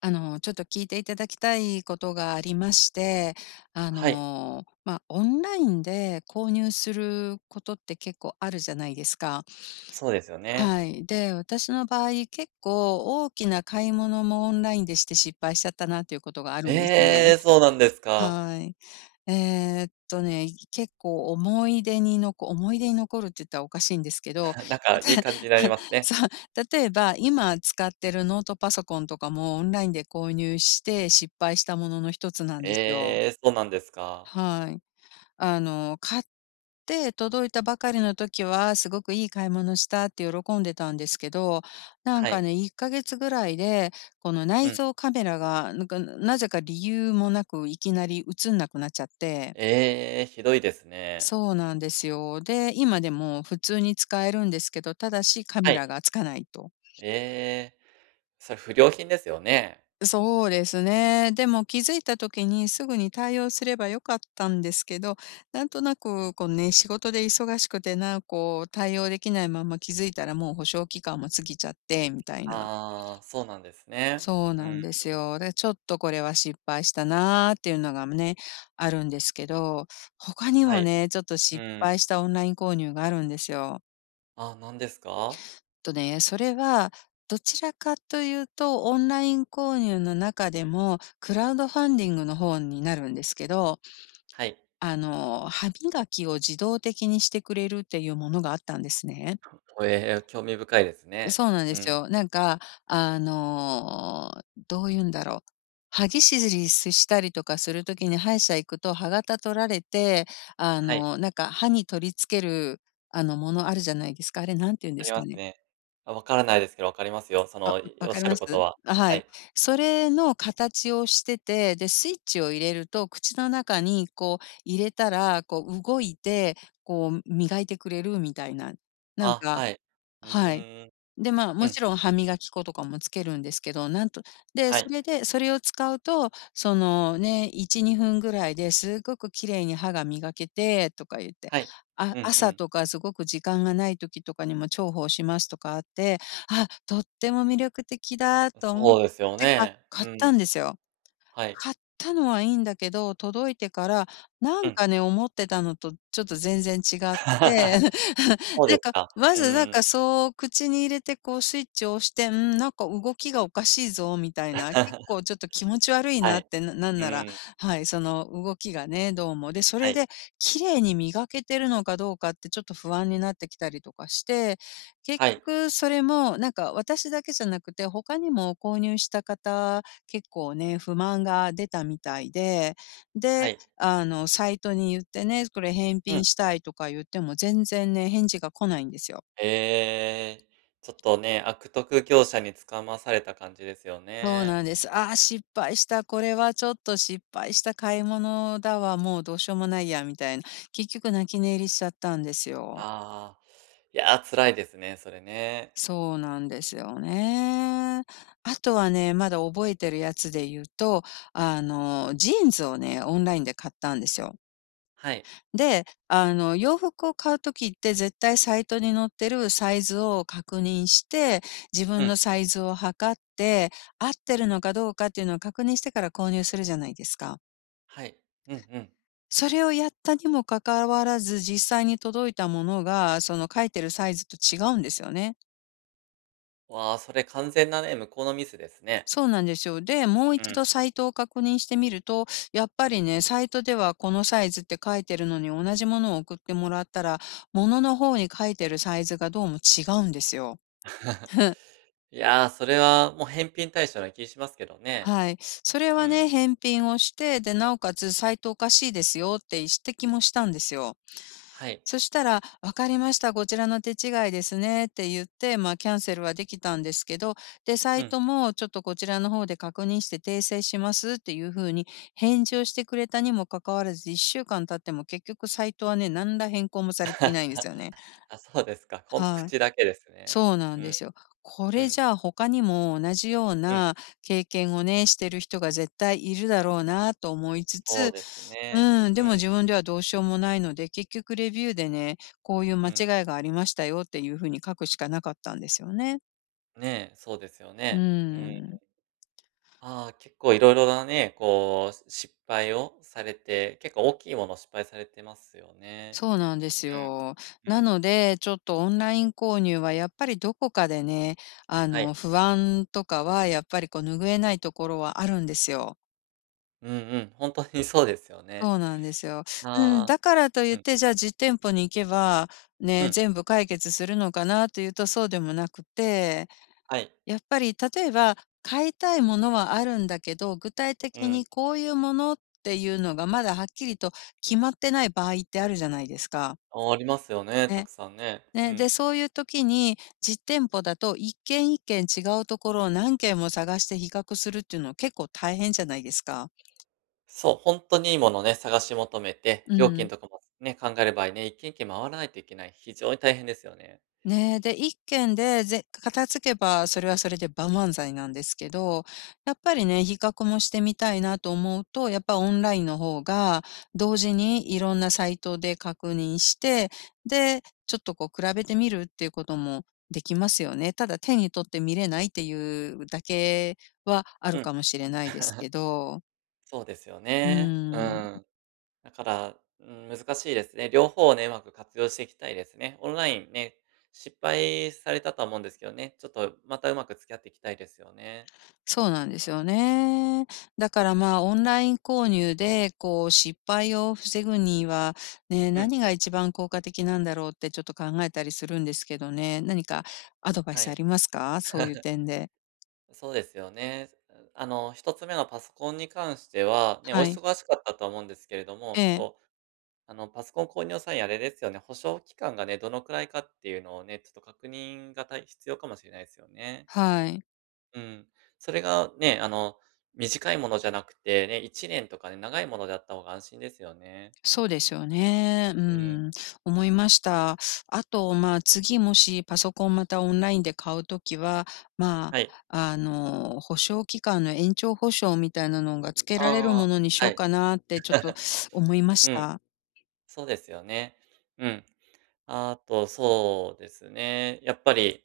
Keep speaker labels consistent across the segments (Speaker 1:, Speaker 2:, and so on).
Speaker 1: ちょっと聞いていただきたいことがありまして、
Speaker 2: はい、
Speaker 1: オンラインで購入することって結構あるじゃないですか。
Speaker 2: そうですよね。
Speaker 1: はい。で、私の場合、結構大きな買い物もオンラインでして失敗しちゃったなっていうことがあるんですね。
Speaker 2: ええ、そうなんですか。
Speaker 1: はい。えーっとね、結構思い出に残るって言ったらおかしいんですけど、た
Speaker 2: なんかいい 感じになりますね。
Speaker 1: そう、例えば、今使ってるノートパソコンとかもオンラインで購入して失敗したものの一つなんですよ。
Speaker 2: ええ、そうなんですか。
Speaker 1: はい。買って届いたばかりの時は、すごくいい買い物したって喜んでたんですけど、なん
Speaker 2: はい。
Speaker 1: かね、1ヶ月ぐらいで、この
Speaker 2: う
Speaker 1: 内
Speaker 2: ん。
Speaker 1: 蔵カメラが、なんか、なぜか理由もなくいきなり映んなくなっちゃって、
Speaker 2: ええ、ひどいですね。
Speaker 1: そうなんですよ。で、今でも普通に使えるんですけど、ただしカ
Speaker 2: は
Speaker 1: メ
Speaker 2: い。
Speaker 1: ラがつかないと。
Speaker 2: ええ、それ不良品ですよね。
Speaker 1: そうですね。でも気づいた時にすぐに対応すればよかったんですけど、なんとなくこうね、仕事で忙しくてな、こう対応できないまま気づいたらもう保証期間も過ぎちゃってみたいな。
Speaker 2: ああー、そうなんですね。
Speaker 1: そう
Speaker 2: う
Speaker 1: なん
Speaker 2: ん、
Speaker 1: ですよ。で、ちょっとこれは失敗したなーっていうのがね、あるんですけど、他に
Speaker 2: は
Speaker 1: も
Speaker 2: い。
Speaker 1: ね、ちょっと
Speaker 2: う
Speaker 1: 失敗
Speaker 2: ん。
Speaker 1: したオンライン購入があるんですよ。
Speaker 2: あー、なんですか？
Speaker 1: とね、それはどちらかというと、オンライン購入の中でもクラウドファンディングの方になるんですけど、
Speaker 2: はい。
Speaker 1: 歯磨きを自動的にしてくれるっていうものがあったんですね。
Speaker 2: ええ、興味深いですね。
Speaker 1: そうなん
Speaker 2: う
Speaker 1: です
Speaker 2: ん。
Speaker 1: よ。なんか、あの、どう言うんだろう。歯ぎしりしたりとかする時に歯医者行くと歯型取られて、
Speaker 2: はい、
Speaker 1: なんか歯に取り付ける、ものあるじゃないですか。あれなんて言うん
Speaker 2: あ
Speaker 1: で
Speaker 2: り
Speaker 1: す
Speaker 2: ま
Speaker 1: か
Speaker 2: す
Speaker 1: ね。
Speaker 2: ね。あ、わからないですけど、わかりますよ。その、い
Speaker 1: わ
Speaker 2: おっ
Speaker 1: か
Speaker 2: し
Speaker 1: り
Speaker 2: ゃ
Speaker 1: ま
Speaker 2: ること
Speaker 1: す？
Speaker 2: は。
Speaker 1: あ、は
Speaker 2: は
Speaker 1: い。
Speaker 2: い。
Speaker 1: それの形をしてて、で、スイッチを入れると、口の中にこう入れたら、こう動いて、こう磨いてくれるみたいな。なん
Speaker 2: あ、
Speaker 1: か、
Speaker 2: はい。う
Speaker 1: はい。
Speaker 2: ーん。
Speaker 1: で、まあ、
Speaker 2: う
Speaker 1: も
Speaker 2: ん。
Speaker 1: ちろん歯磨き粉とかもつけるんですけど、なんと、で、
Speaker 2: は
Speaker 1: そ
Speaker 2: い。
Speaker 1: れでそれを使うと、そのね、1、2分ぐらいですごく綺麗に歯が磨けてとか言って、
Speaker 2: はい。
Speaker 1: あ、
Speaker 2: うんう
Speaker 1: 朝
Speaker 2: ん。
Speaker 1: とかすごく時間がない時とかにも重宝しますとかあって、あ、とっても魅力的だと思っ
Speaker 2: そうですよ
Speaker 1: てか
Speaker 2: ね。う
Speaker 1: 買った
Speaker 2: ん。
Speaker 1: んですよ。
Speaker 2: はい。
Speaker 1: 買ったのはいいんだけど、届いてから、な
Speaker 2: う
Speaker 1: ん
Speaker 2: ん。
Speaker 1: かね、思ってたのとちょっと全然違って、
Speaker 2: そう
Speaker 1: な
Speaker 2: で
Speaker 1: ん
Speaker 2: す
Speaker 1: か、
Speaker 2: か。
Speaker 1: ま
Speaker 2: う
Speaker 1: ずなん
Speaker 2: ん。
Speaker 1: かそう口に入れてこうスイッチを押して、ん、なんか動きがおかしいぞみたいな、結構 ちょっと気持ち悪い
Speaker 2: は
Speaker 1: なっ
Speaker 2: い。
Speaker 1: て、なん
Speaker 2: う
Speaker 1: なら、
Speaker 2: ん。
Speaker 1: はい、その動きがね、どうも。で、そ
Speaker 2: は
Speaker 1: れ
Speaker 2: い。
Speaker 1: で綺麗に磨けてるのかどうかってちょっと不安になってきたりとかして、結
Speaker 2: はい。
Speaker 1: 局それもなんか私だけじゃなくて、他にも購入した方結構ね、不満が出たみたいで、
Speaker 2: は
Speaker 1: で、
Speaker 2: い。
Speaker 1: サイトに言ってね、これ返
Speaker 2: うん。
Speaker 1: 品したいとか言っても全然ね、返事が来ないんですよ。
Speaker 2: えちょっとね、悪徳業者につかまされた感じですよ
Speaker 1: そう
Speaker 2: ね。
Speaker 1: なんです。ああ、失敗した。これはちょっと失敗した買い物だわ。もうどうしようもないや、みたいな。結局泣き寝入りしちゃったんですよ。
Speaker 2: ああ、いやー、辛いですね、それね。
Speaker 1: そうなんですよね。あとはね、まだ覚えてるやつで言うと、ジーンズをね、オンラインで買ったんですよ。
Speaker 2: はい。
Speaker 1: で、洋服を買うときって絶対サイトに載ってるサイズを確認して、自
Speaker 2: う
Speaker 1: 分
Speaker 2: ん。
Speaker 1: のサイズを測って、合ってるのかどうかっていうのを確認してから購入するじゃないですか。
Speaker 2: はい。うんうん。
Speaker 1: それをやったにもかかわらず、実際に届いたものが、その書いてるサイズと違うんですよね。
Speaker 2: わあ、それ完全なね、向こうのミスですね。
Speaker 1: そうなんですよ。で、もう
Speaker 2: う
Speaker 1: 一
Speaker 2: ん。
Speaker 1: 度サイトを確認してみると、やっぱりね、サイトではこのサイズって書いてるのに同じものを送ってもらったら、物の方に書いてるサイズがどうも違うんですよ。
Speaker 2: いやー、それはもう返品対象な気しますけどね。
Speaker 1: はい。それ
Speaker 2: う
Speaker 1: はね、
Speaker 2: ん。
Speaker 1: 返品をして、で、なおかつサイトおかしいですよって指摘もしたんですよ。
Speaker 2: はい。
Speaker 1: そしたら、「分かりました、こちらの手違いですね」って言って、まあ、キャンセルはできたんですけど、で、サ
Speaker 2: う
Speaker 1: イ
Speaker 2: ん。
Speaker 1: トもちょっとこちらの方で確認して訂正しますっていう風に返事をしてくれたにもかかわらず、1週間経っても結局サイトはね、何ら変更もされていないんですよね。
Speaker 2: あ、そうですか。ほんと
Speaker 1: はい。
Speaker 2: 口だけですね。
Speaker 1: そうなん
Speaker 2: う
Speaker 1: で
Speaker 2: ん、
Speaker 1: すよ。こ
Speaker 2: う
Speaker 1: れじ
Speaker 2: ん、
Speaker 1: ゃあ他にも同じよう
Speaker 2: うん。
Speaker 1: な経験をね、してる人が絶対いるだろうなと思いつ
Speaker 2: そう
Speaker 1: つ、
Speaker 2: ですね。
Speaker 1: うん、
Speaker 2: う
Speaker 1: でも
Speaker 2: ん、
Speaker 1: 自分ではどうしようもないので、結局レビューでね、こういう
Speaker 2: う
Speaker 1: 間違
Speaker 2: ん。
Speaker 1: いがありましたよっていうふうに書くしかなかったんですよね。
Speaker 2: ねえ、そうですよ
Speaker 1: う
Speaker 2: ね。うん。
Speaker 1: ん。
Speaker 2: ああ、結構いろいろなね、こう、失敗をされて、結構大きいもの失敗されてますよね。
Speaker 1: そうなんですよ。
Speaker 2: うん。う
Speaker 1: な
Speaker 2: ん。
Speaker 1: ので、ちょっとオンライン購入はやっぱりどこかでね、
Speaker 2: はい。
Speaker 1: 不安とかはやっぱりこう拭えないところはあるんですよ。
Speaker 2: うんうん、本当にそうですよね。
Speaker 1: そうなんですよ。うん、
Speaker 2: ああ。
Speaker 1: だからとい
Speaker 2: う
Speaker 1: っ
Speaker 2: ん、
Speaker 1: て、じゃあ実店舗に行けば、
Speaker 2: う
Speaker 1: ね、
Speaker 2: ん。
Speaker 1: 全部解決するのかなというとそうでもなくて、
Speaker 2: はい。
Speaker 1: やっぱり例えば、買いたいものはあるんだけど、具体
Speaker 2: う
Speaker 1: 的
Speaker 2: ん。
Speaker 1: にこういうものっていうのがまだはっきりと決まってない場合ってあるじゃないですか。
Speaker 2: ありますよね、た
Speaker 1: ね。
Speaker 2: くさんね。う
Speaker 1: ね、で、
Speaker 2: ん。
Speaker 1: そういう時に実店舗だと一軒一軒違うところを何軒も探して比較するっていうのは結構大変じゃないですか。
Speaker 2: そう、本当にいいものをね、探し求めて、
Speaker 1: う
Speaker 2: 料金
Speaker 1: ん。
Speaker 2: とかもね、考える場合ね、一軒一軒回らないといけない、非常に大変ですよね。
Speaker 1: ねえ、で、一件で、片付けばそれはそれで万々歳なんですけど、やっぱりね、比較もしてみたいなと思うと、やっぱオンラインの方が、同時にいろんなサイトで確認して、で、ちょっとこう比べてみるっていうこともできますよね。ただ手に取って見れないっていうだけはある
Speaker 2: うん、
Speaker 1: かもしれないですけど。
Speaker 2: そうですよ
Speaker 1: う
Speaker 2: ね。う
Speaker 1: ん。
Speaker 2: ん。だから、うん、難しいですね。両方をね、うまく活用していきたいですね。オンラインね、失敗されたとは思うんですけどね、ちょっとまたうまく付き合っていきたいですよね。
Speaker 1: そうなんですよね。だからまあ、オンライン購入で、こう、失敗を防ぐには、ね、
Speaker 2: うん、
Speaker 1: 何が一番効果的なんだろうってちょっと考えたりするんですけどね。何かアドバイ
Speaker 2: は
Speaker 1: スあ
Speaker 2: い。
Speaker 1: りますか？そういう点で。
Speaker 2: そうですよね。あの、一つ目のパソコンに関しては、ね、お
Speaker 1: はい。
Speaker 2: 忙しかったとは思うんですけれど
Speaker 1: え
Speaker 2: も、
Speaker 1: え、
Speaker 2: そう、あの、パソコン購入際あれですよね、保証期間がね、どのくらいかっていうのをね、ちょっと確認がたい必要かもしれないですよね。
Speaker 1: はい。
Speaker 2: うん。それがね、あの、短いものじゃなくてね、1年とかね、長いものであった方が安心ですよね。
Speaker 1: そうですよね。う
Speaker 2: うん。
Speaker 1: ん、思いました。あと、まあ、次もしパソコンまたオンラインで買うときは、ま
Speaker 2: はい。
Speaker 1: あ、保証期間の延長保証みたいなのが付けられるも
Speaker 2: あ
Speaker 1: のにし
Speaker 2: あ、は
Speaker 1: よう
Speaker 2: い。
Speaker 1: かなってちょっと 思いまし
Speaker 2: うん、
Speaker 1: た。
Speaker 2: そうですよね。うん。あとそうですね、やっぱり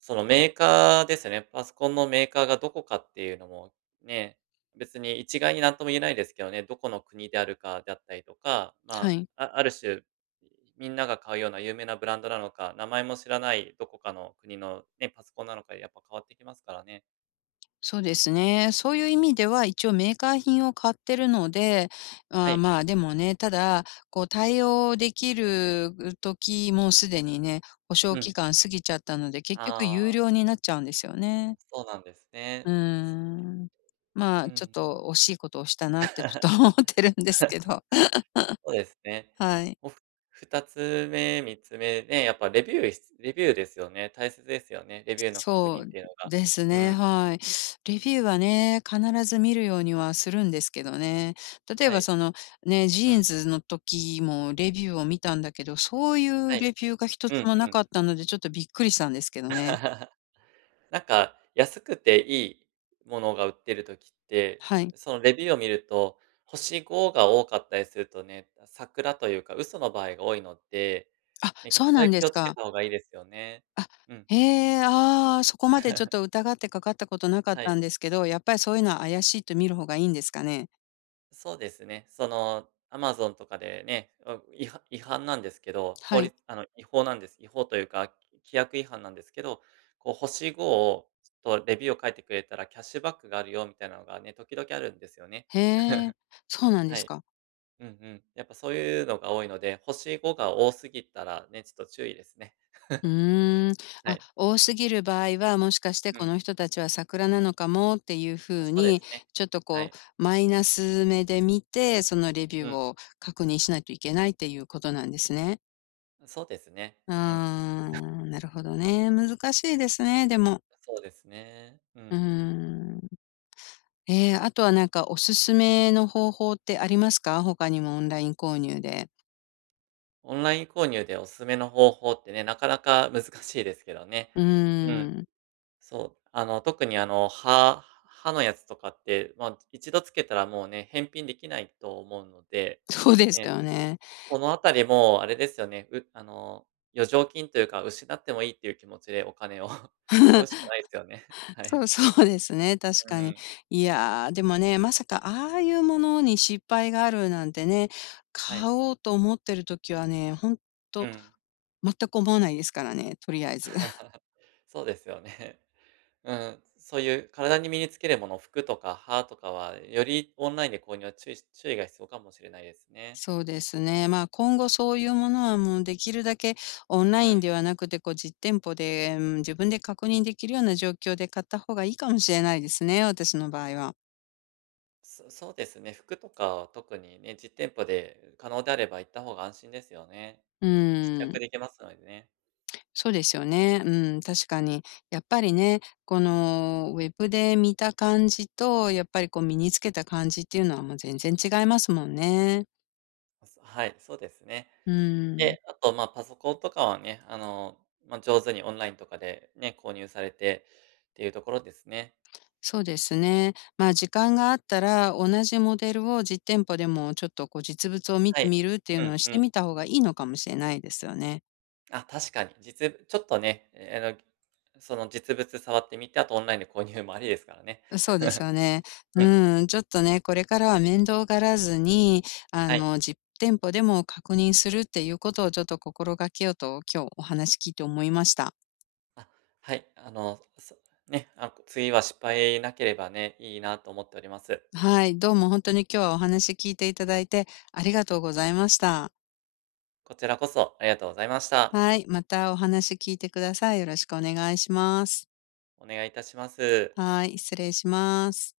Speaker 2: そのメーカーですね。パソコンのメーカーがどこかっていうのも、ね、別に一概になんとも言えないですけどね、どこの国であるかであったりとか、
Speaker 1: は
Speaker 2: ま
Speaker 1: い。
Speaker 2: あ、ある種、みんなが買うような有名なブランドなのか、名前も知らないどこかの国のね、パソコンなのかでやっぱ変わってきますからね。
Speaker 1: そうですね。そういう意味では一応メーカー品を買ってるので、
Speaker 2: は
Speaker 1: あー
Speaker 2: い。
Speaker 1: まあ、でもね、ただ、こう対応できる時もうすでにね、保証
Speaker 2: うん。
Speaker 1: 期間過ぎちゃったので、結局有
Speaker 2: あ
Speaker 1: 料
Speaker 2: あ、
Speaker 1: になっちゃうんですよね。
Speaker 2: そうなんです
Speaker 1: う
Speaker 2: ね。
Speaker 1: ーん。ま
Speaker 2: う
Speaker 1: あ、ちょっ
Speaker 2: ん。
Speaker 1: と惜しいことをしたなってちょっと 思ってるんですけど。
Speaker 2: そうですね。
Speaker 1: はい。
Speaker 2: おふ2つ目、3つ目で、やっぱレビューレビューですよね。大切ですよね。レビューの確
Speaker 1: そ
Speaker 2: 認っ
Speaker 1: う
Speaker 2: ていうのが。
Speaker 1: です
Speaker 2: う
Speaker 1: ね、
Speaker 2: ん、
Speaker 1: はい。レビューはね、必ず見るようにはするんですけどね。例え
Speaker 2: は
Speaker 1: ば
Speaker 2: い、
Speaker 1: その、ね、ジ
Speaker 2: う
Speaker 1: ーン
Speaker 2: ん、
Speaker 1: ズの時もレビューを見たんだけど、そうい
Speaker 2: は
Speaker 1: う
Speaker 2: い、
Speaker 1: レビューが一
Speaker 2: う
Speaker 1: つ
Speaker 2: ん、
Speaker 1: も
Speaker 2: う
Speaker 1: なか
Speaker 2: ん。
Speaker 1: ったので、ちょっとびっくりしたんですけどね。
Speaker 2: なんか、安くていいものが売ってる時って、
Speaker 1: はい。
Speaker 2: そのレビューを見ると、星5が多かったりするとね、桜というか、嘘の場合が多いので、
Speaker 1: あ、
Speaker 2: ね、
Speaker 1: そう
Speaker 2: そ
Speaker 1: な
Speaker 2: れ
Speaker 1: んで
Speaker 2: 気
Speaker 1: す
Speaker 2: をつけ
Speaker 1: か。
Speaker 2: た方がいいですよね。
Speaker 1: あ、
Speaker 2: うん。
Speaker 1: へえ、ああ、そこまでちょっと 疑ってかかったことなかっ
Speaker 2: は
Speaker 1: た
Speaker 2: い。
Speaker 1: んですけど、やっぱりそういうのは怪しいと見る方がいいんですかね？
Speaker 2: そうですね。その、アマゾンとかでね、あ、違反なんですけど、法
Speaker 1: はい。
Speaker 2: 律あの、違法なんです。違法というか、規約違反なんですけど、こう星5をちょっとレビューを書いてくれたらキャッシュバックがあるよみたいなのがね、時々あるんですよね。
Speaker 1: へえ、そうなんで
Speaker 2: は
Speaker 1: す
Speaker 2: い。
Speaker 1: か。
Speaker 2: うんうん。やっぱそういうのが多いので、星5が多すぎたらね、ちょっと注意ですね。
Speaker 1: う ーん。
Speaker 2: は
Speaker 1: あ、
Speaker 2: い。
Speaker 1: 多すぎる場合は、もしかして
Speaker 2: う
Speaker 1: こ
Speaker 2: ん。
Speaker 1: の人たちは桜なのかもっていう
Speaker 2: あ、そ
Speaker 1: 風
Speaker 2: うで
Speaker 1: に、
Speaker 2: すね。
Speaker 1: ちょっと
Speaker 2: は
Speaker 1: こ
Speaker 2: い。
Speaker 1: うマイナス目で見て、そのレビュ
Speaker 2: う
Speaker 1: ー
Speaker 2: ん。
Speaker 1: を確認しないといけないっていうことなんですね。
Speaker 2: そうですね。
Speaker 1: うー
Speaker 2: うん。
Speaker 1: ん、なるほどね。難しいですね、でも。
Speaker 2: そうですね。う
Speaker 1: うー
Speaker 2: ん。
Speaker 1: ん。あとはなんかおすすめの方法ってありますか？他にもオンライン購入で。
Speaker 2: オンライン購入でおすすめの方法ってね、なかなか難しいですけどね。
Speaker 1: うー
Speaker 2: うん。
Speaker 1: ん、
Speaker 2: そう。あの、特にあの、歯のやつとかって、まあ、一度つけたらもうね、返品できないと思うので、
Speaker 1: そうです
Speaker 2: ね、
Speaker 1: よね。
Speaker 2: このあたりもあれですよね、あの、余剰金というか、失ってもいいっていう気持ちでお金を 買うし かないですよね。は
Speaker 1: そ
Speaker 2: い。
Speaker 1: う そうですね、確
Speaker 2: う
Speaker 1: かに。
Speaker 2: ん。
Speaker 1: いやー、でもね、まさかああいうものに失敗があるなんてね、
Speaker 2: は
Speaker 1: 買
Speaker 2: い。
Speaker 1: おうと思ってる時はね、ほん
Speaker 2: う
Speaker 1: と
Speaker 2: ん。
Speaker 1: 全く思わないですからね、とりあえず。
Speaker 2: そうですよね。うん、そういう体に身につけるもの、服とか歯とかは、よりオンラインで購入は注意が必要かもしれないですね。
Speaker 1: そうですね、まあ、今後そういうものはもうできるだけオンラ
Speaker 2: う
Speaker 1: イ
Speaker 2: ん。
Speaker 1: ンではなくて、こう実店舗で、うん、自分で確認できるような状況で買った方がいいかもしれないですね、私の場合は。
Speaker 2: そうですね、服とかは特にね、実店舗で可能であれば行った方が安心ですよね。
Speaker 1: う
Speaker 2: 試
Speaker 1: ん。
Speaker 2: 着できますのでね。
Speaker 1: そうですよね。うん、確かに。やっぱりね、このウェブで見た感じと、やっぱりこう身につけた感じっていうのはもう全然違いますもんね。
Speaker 2: はい、そうですね。
Speaker 1: うん。
Speaker 2: で、あと、まあ、パソコンとかはね、あの、まあ、上手にオンラインとかでね、購入されてっていうところですね。
Speaker 1: そうですね。まあ時間があったら同じモデルを実店舗でもちょっとこう実物を見
Speaker 2: は
Speaker 1: て
Speaker 2: い。
Speaker 1: みるっていう
Speaker 2: う
Speaker 1: の
Speaker 2: ん
Speaker 1: をし
Speaker 2: う
Speaker 1: て
Speaker 2: ん。
Speaker 1: みた方がいいのかもしれないですよね。
Speaker 2: あ、確かに。実物ちょっとね、あの、その実物触ってみて、あとオンラインで購入もありですからね。
Speaker 1: そうです よね。
Speaker 2: うん、
Speaker 1: うん、ちょっとね、これからは面倒がらずに、
Speaker 2: はい。
Speaker 1: 実店舗でも確認するっていうことをちょっと心がけようと、今日お話聞いて思いました。
Speaker 2: あ、はい、あの、そね、あ、次は失敗なければね、いいなと思っております。
Speaker 1: はい、どうも本当に今日はお話聞いていただいてありがとうございました。
Speaker 2: こちらこそありがとうございました。
Speaker 1: はい、またお話聞いてください。よろしくお願いします。
Speaker 2: お願いいたします。
Speaker 1: はい、失礼します。